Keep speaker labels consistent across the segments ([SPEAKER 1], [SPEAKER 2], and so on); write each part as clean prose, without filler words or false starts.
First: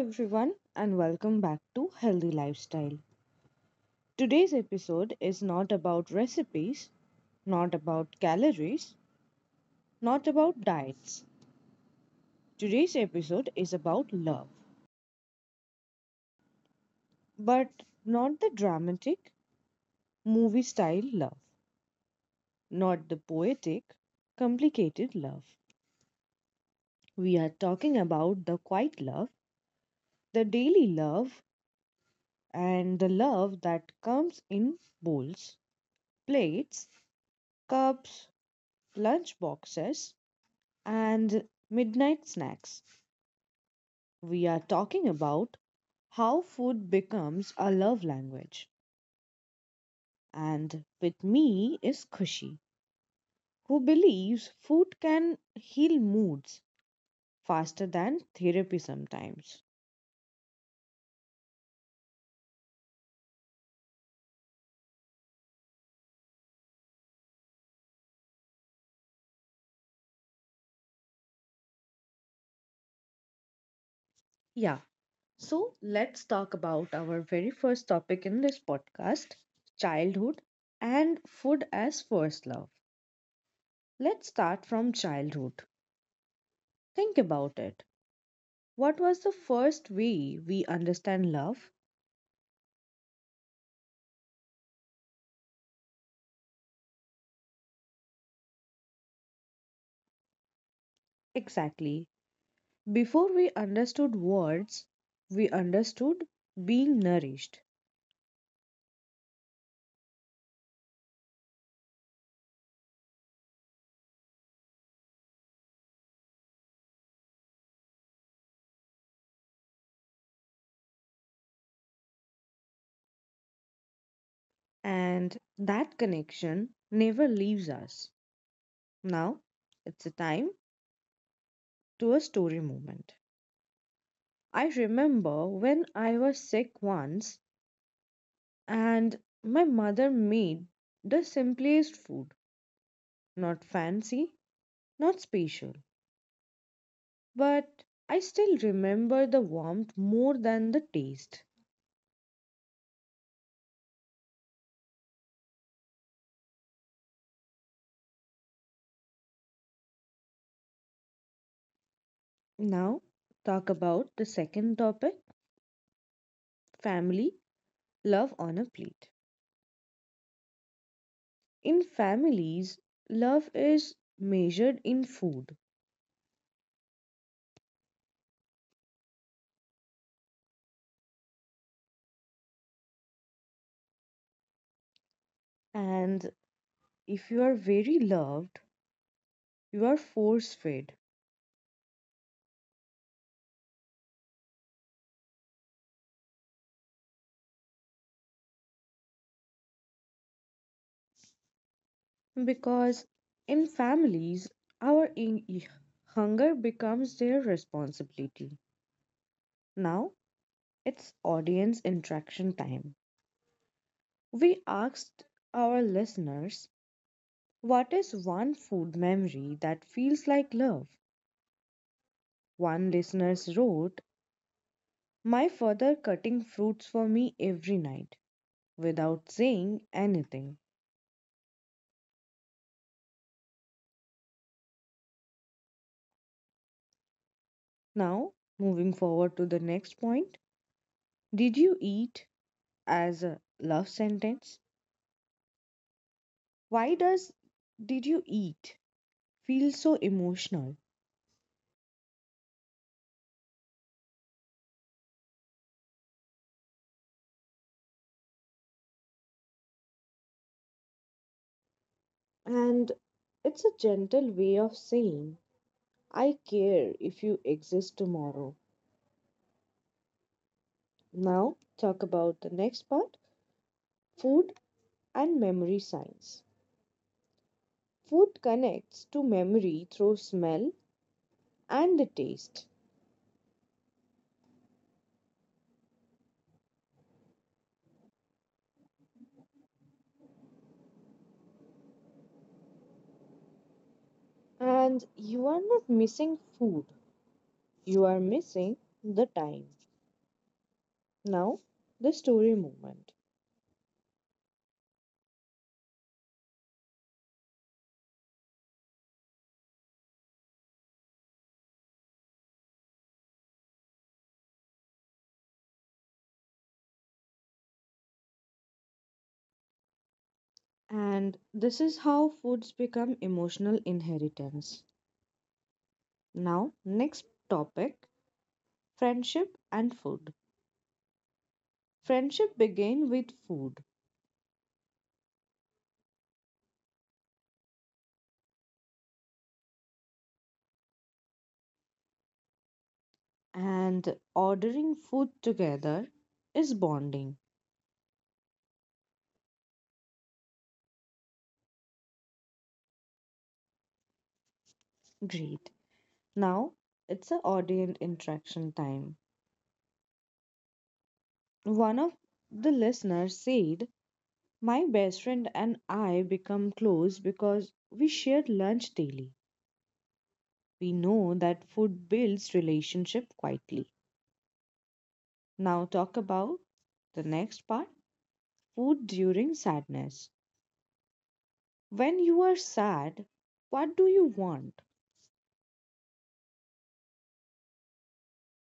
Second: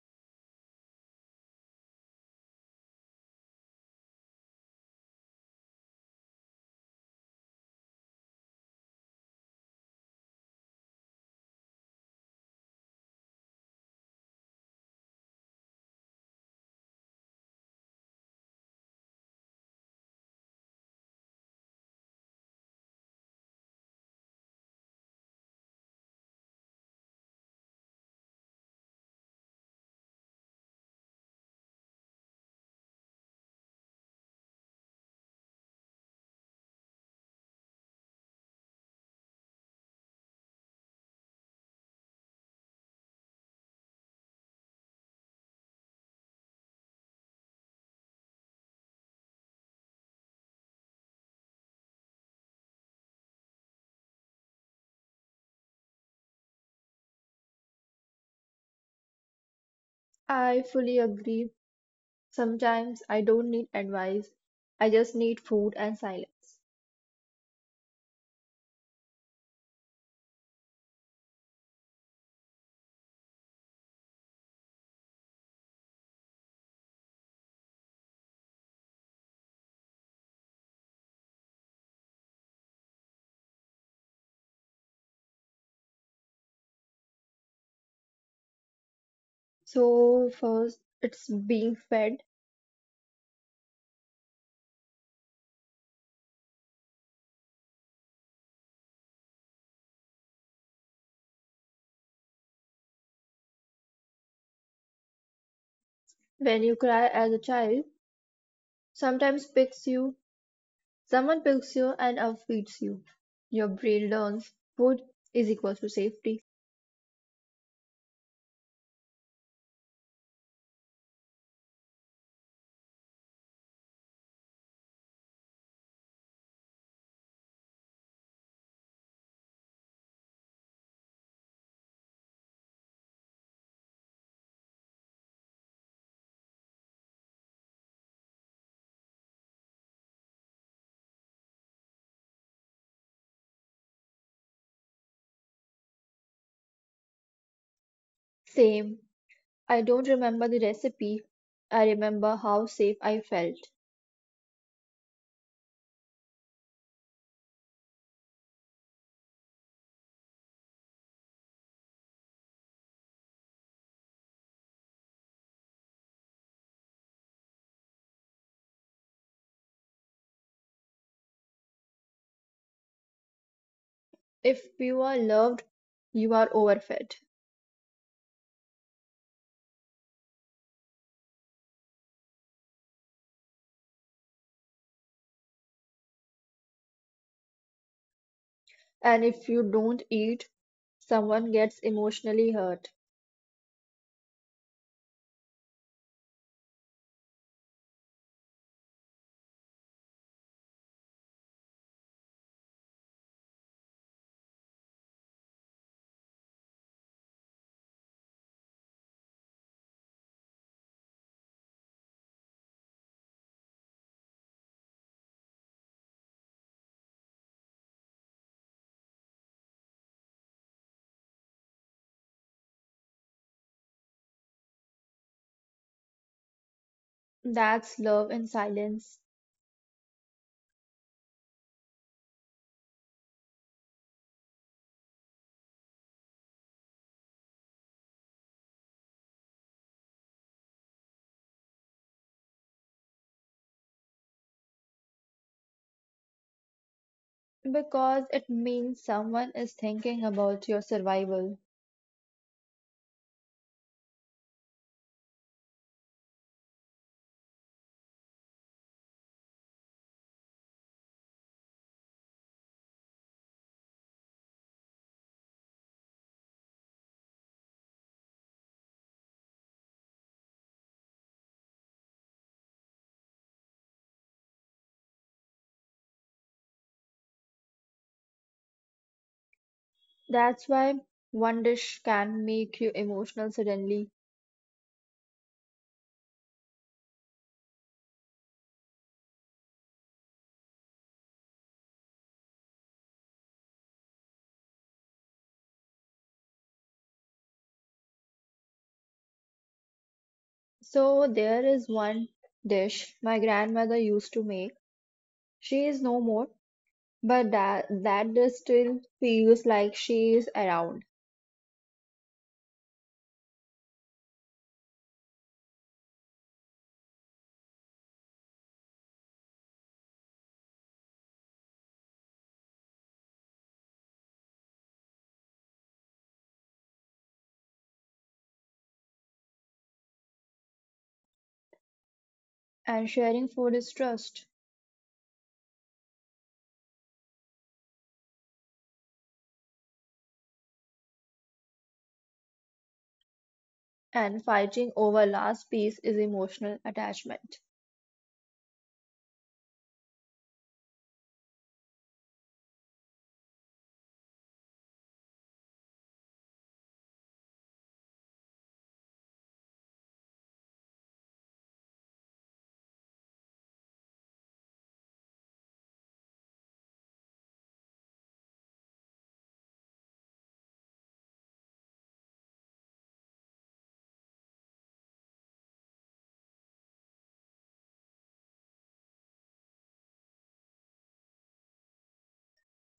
[SPEAKER 1] everyone, and welcome back to Healthy Lifestyle. Today's episode is not about recipes, not about calories, not about diets. Today's episode is about love, but not the dramatic, movie style love, not the poetic, complicated love. We are talking about the quiet love, the daily love, and the love that comes in bowls, plates, cups, lunch boxes and midnight snacks. We are talking about how food becomes a love language. And with me is Kushi, who believes food can heal moods faster than therapy sometimes.
[SPEAKER 2] I fully agree. Sometimes I don't need advice, I just need food and silence.
[SPEAKER 1] Yeah, so let's talk about our very first topic in this podcast, childhood and food as first love. Let's start from childhood. Think about it. What was the first way we understand love?
[SPEAKER 2] So, first, it's being fed.
[SPEAKER 1] Exactly. Before we understood words, we understood being nourished.
[SPEAKER 2] When you cry as a child, sometimes picks you, someone picks you and you. Your brain learns food is equal to safety.
[SPEAKER 1] And that connection never leaves us. Now, it's a time to a story moment. I remember when I was sick once and my mother made the simplest food, not fancy, not special. But I still remember the warmth more than the taste.
[SPEAKER 2] Same. I don't remember the recipe. I remember how safe I felt.
[SPEAKER 1] Now, talk about the second topic, family, love on a plate. In families, love is measured in food.
[SPEAKER 2] If you are loved, you are overfed.
[SPEAKER 1] And if you are very loved, you are force fed.
[SPEAKER 2] And if you don't eat, someone gets emotionally hurt.
[SPEAKER 1] Because in families, our in- hunger becomes their responsibility. Now it's audience interaction time. We asked our listeners, what is one food memory that feels like love? One listener wrote, my father cutting fruits for me every night without saying anything.
[SPEAKER 2] That's love in silence
[SPEAKER 1] Now, moving forward to the next point. Did you eat as a love sentence? Why does did you eat feel so emotional?
[SPEAKER 2] because it means someone is thinking about your survival.
[SPEAKER 1] And it's a gentle way of saying, I care if you exist tomorrow. Now, talk about the next part, food and memory science. Food connects to memory through smell and the taste.
[SPEAKER 2] That's why one dish can make you emotional suddenly.
[SPEAKER 1] And you are not missing food, you are missing the time. Now, the story movement.
[SPEAKER 2] So, there is one dish my grandmother used to make. She is no more, but that dish still feels like she is around.
[SPEAKER 1] And this is how foods become emotional inheritance. Now, next topic, friendship and food. Friendship began with food,
[SPEAKER 2] And sharing food is trust,
[SPEAKER 1] and ordering food together is bonding.
[SPEAKER 2] and fighting over last piece is emotional attachment.
[SPEAKER 1] Great. Now, it's a audience interaction time. One of the listeners said, my best friend and I become close because we share lunch daily. We know that food builds relationship quietly. Now talk about the next part, food during sadness. When you are sad, what do you want?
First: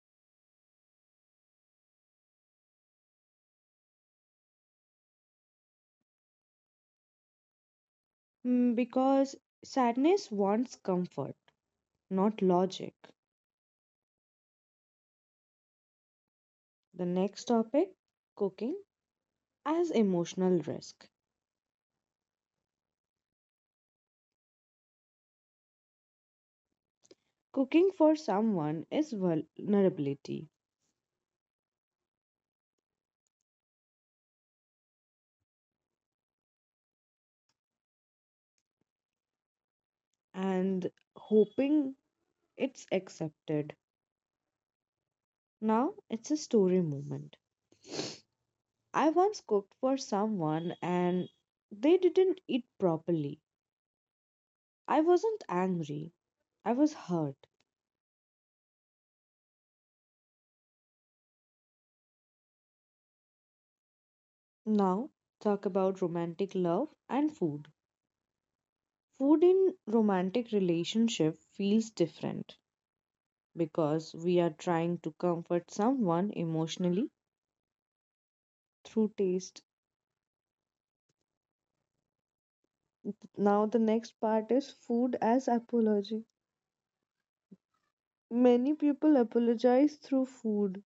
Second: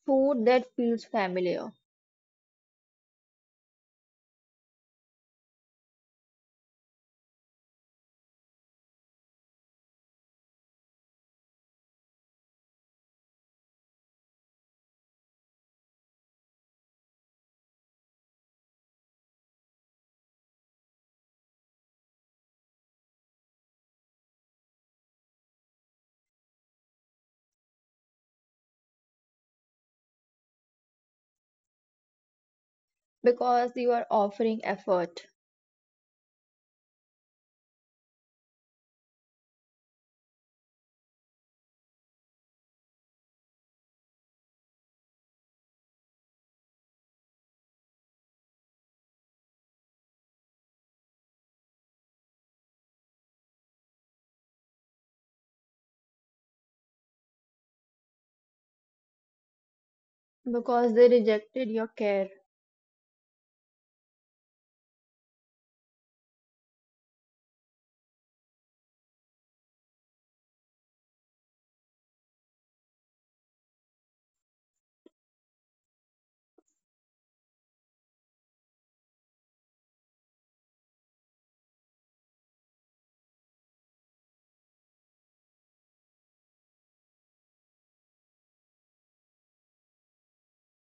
[SPEAKER 2] Food that feels familiar
[SPEAKER 1] Mm, because sadness wants comfort, not logic. The next topic, cooking as emotional risk. Cooking for someone is vulnerability
[SPEAKER 2] because you are offering effort.
[SPEAKER 1] and hoping it's accepted. Now it's a story moment. I once cooked for someone and they didn't eat properly. I wasn't angry, I was hurt.
[SPEAKER 2] Because they rejected your care.
[SPEAKER 1] Now, talk about romantic love and food. Food in romantic relationship feels different because we are trying to comfort someone emotionally through taste. Now the next part is food as apology. Many people apologize through food.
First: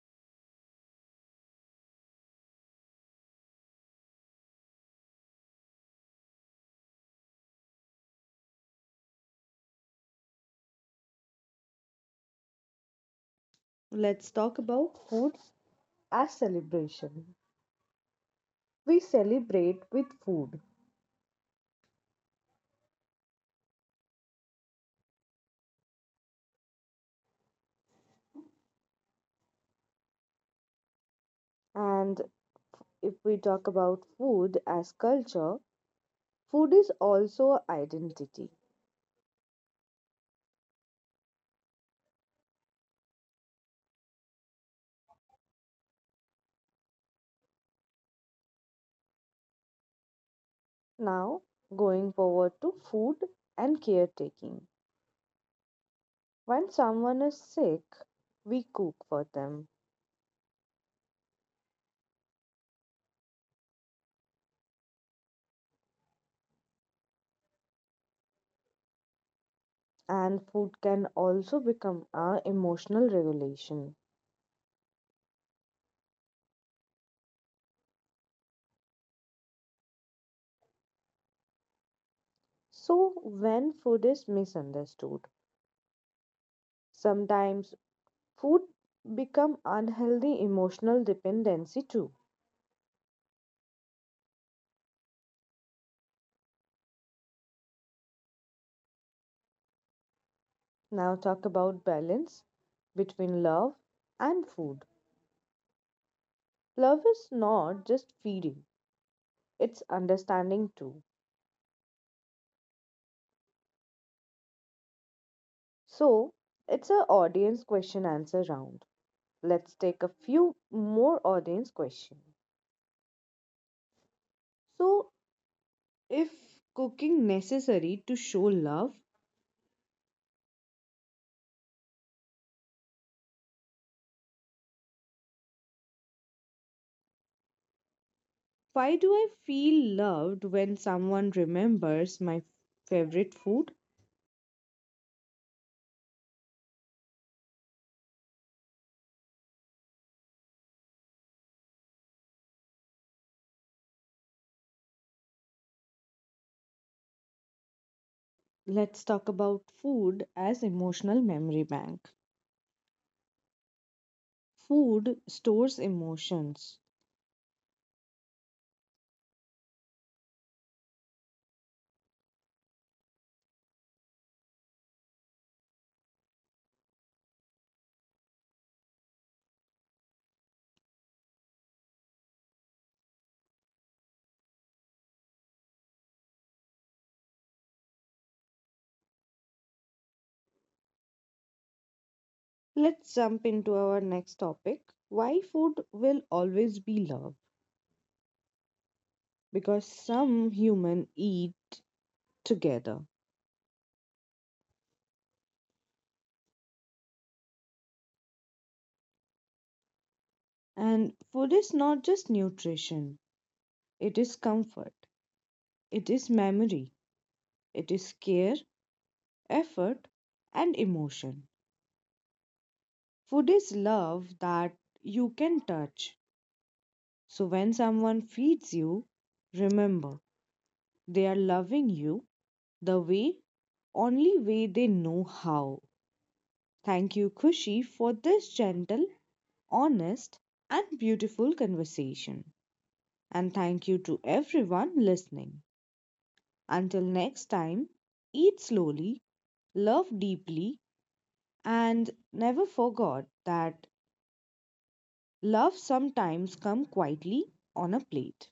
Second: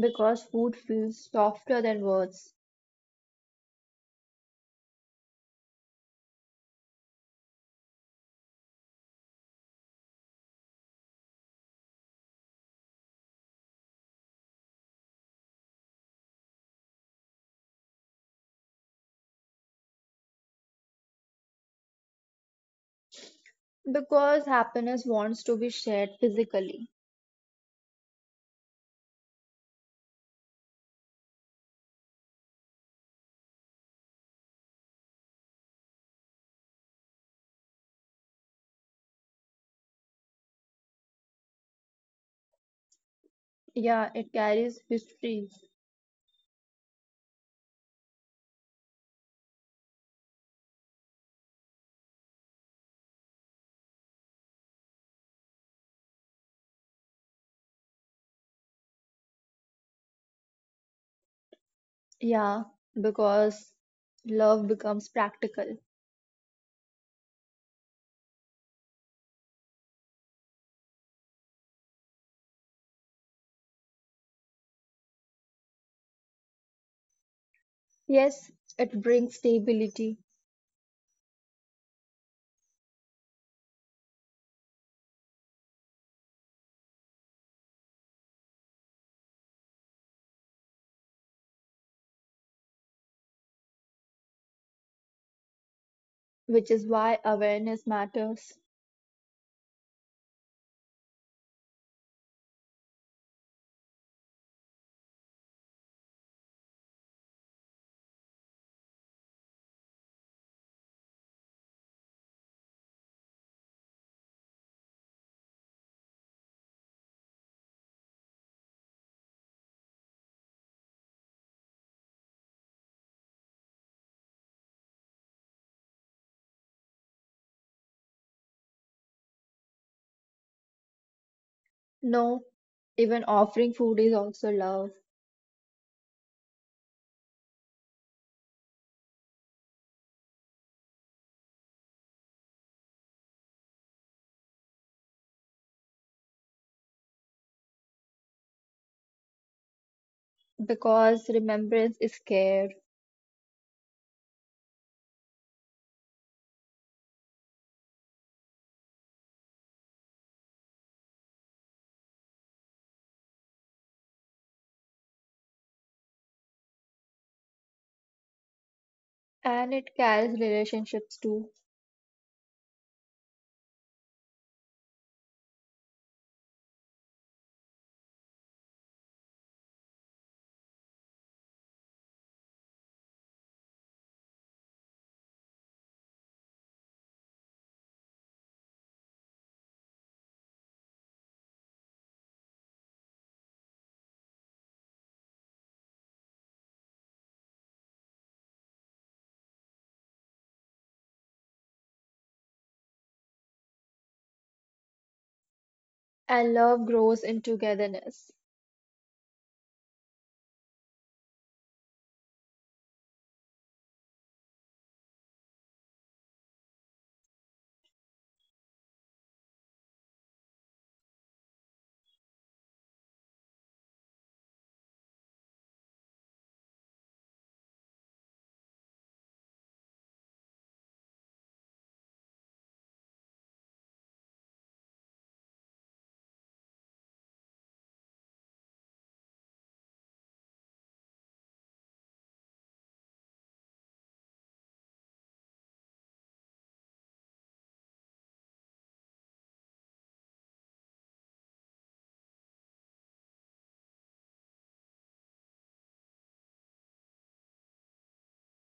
[SPEAKER 2] Because food feels softer than words.
[SPEAKER 1] Let's talk about food as celebration. We celebrate with food.
[SPEAKER 2] Because happiness wants to be shared physically.
[SPEAKER 1] And if we talk about food as culture, food is also a identity.
[SPEAKER 2] Yeah, it carries history.
[SPEAKER 1] Now, going forward to food and caretaking. When someone is sick, we cook for them.
[SPEAKER 2] Yeah, because love becomes practical.
[SPEAKER 1] And food can also become our emotional regulation.
[SPEAKER 2] Yes, it brings stability,
[SPEAKER 1] So, when food is misunderstood, sometimes food become unhealthy emotional dependency too.
[SPEAKER 2] which is why awareness matters.
[SPEAKER 1] Now talk about balance between love and food. Love is not just feeding, it's understanding too. So, it's a audience question answer round. Let's take a few more audience question. So, if cooking necessary to show love,
[SPEAKER 2] No, even offering food is also love.
[SPEAKER 1] why do I feel loved when someone remembers my favorite food?
[SPEAKER 2] Because remembrance is care
[SPEAKER 1] Let's talk about food as emotional memory bank. Food stores emotions.
[SPEAKER 2] and it carries relationships too.
[SPEAKER 1] Let's jump into our next topic. Why food will always be love? Because some human eat together.
[SPEAKER 2] And love grows in togetherness.
[SPEAKER 1] And food is not just nutrition. It is comfort. It is memory. It is care, effort, and emotion. Food is love that you can touch. So when someone feeds you, remember, they are loving you the way only way they know how. Thank you, Kushi, for this gentle, honest, and beautiful conversation. And thank you to everyone listening. Until next time, eat slowly, love deeply, and never forget that love sometimes comes quietly on a plate.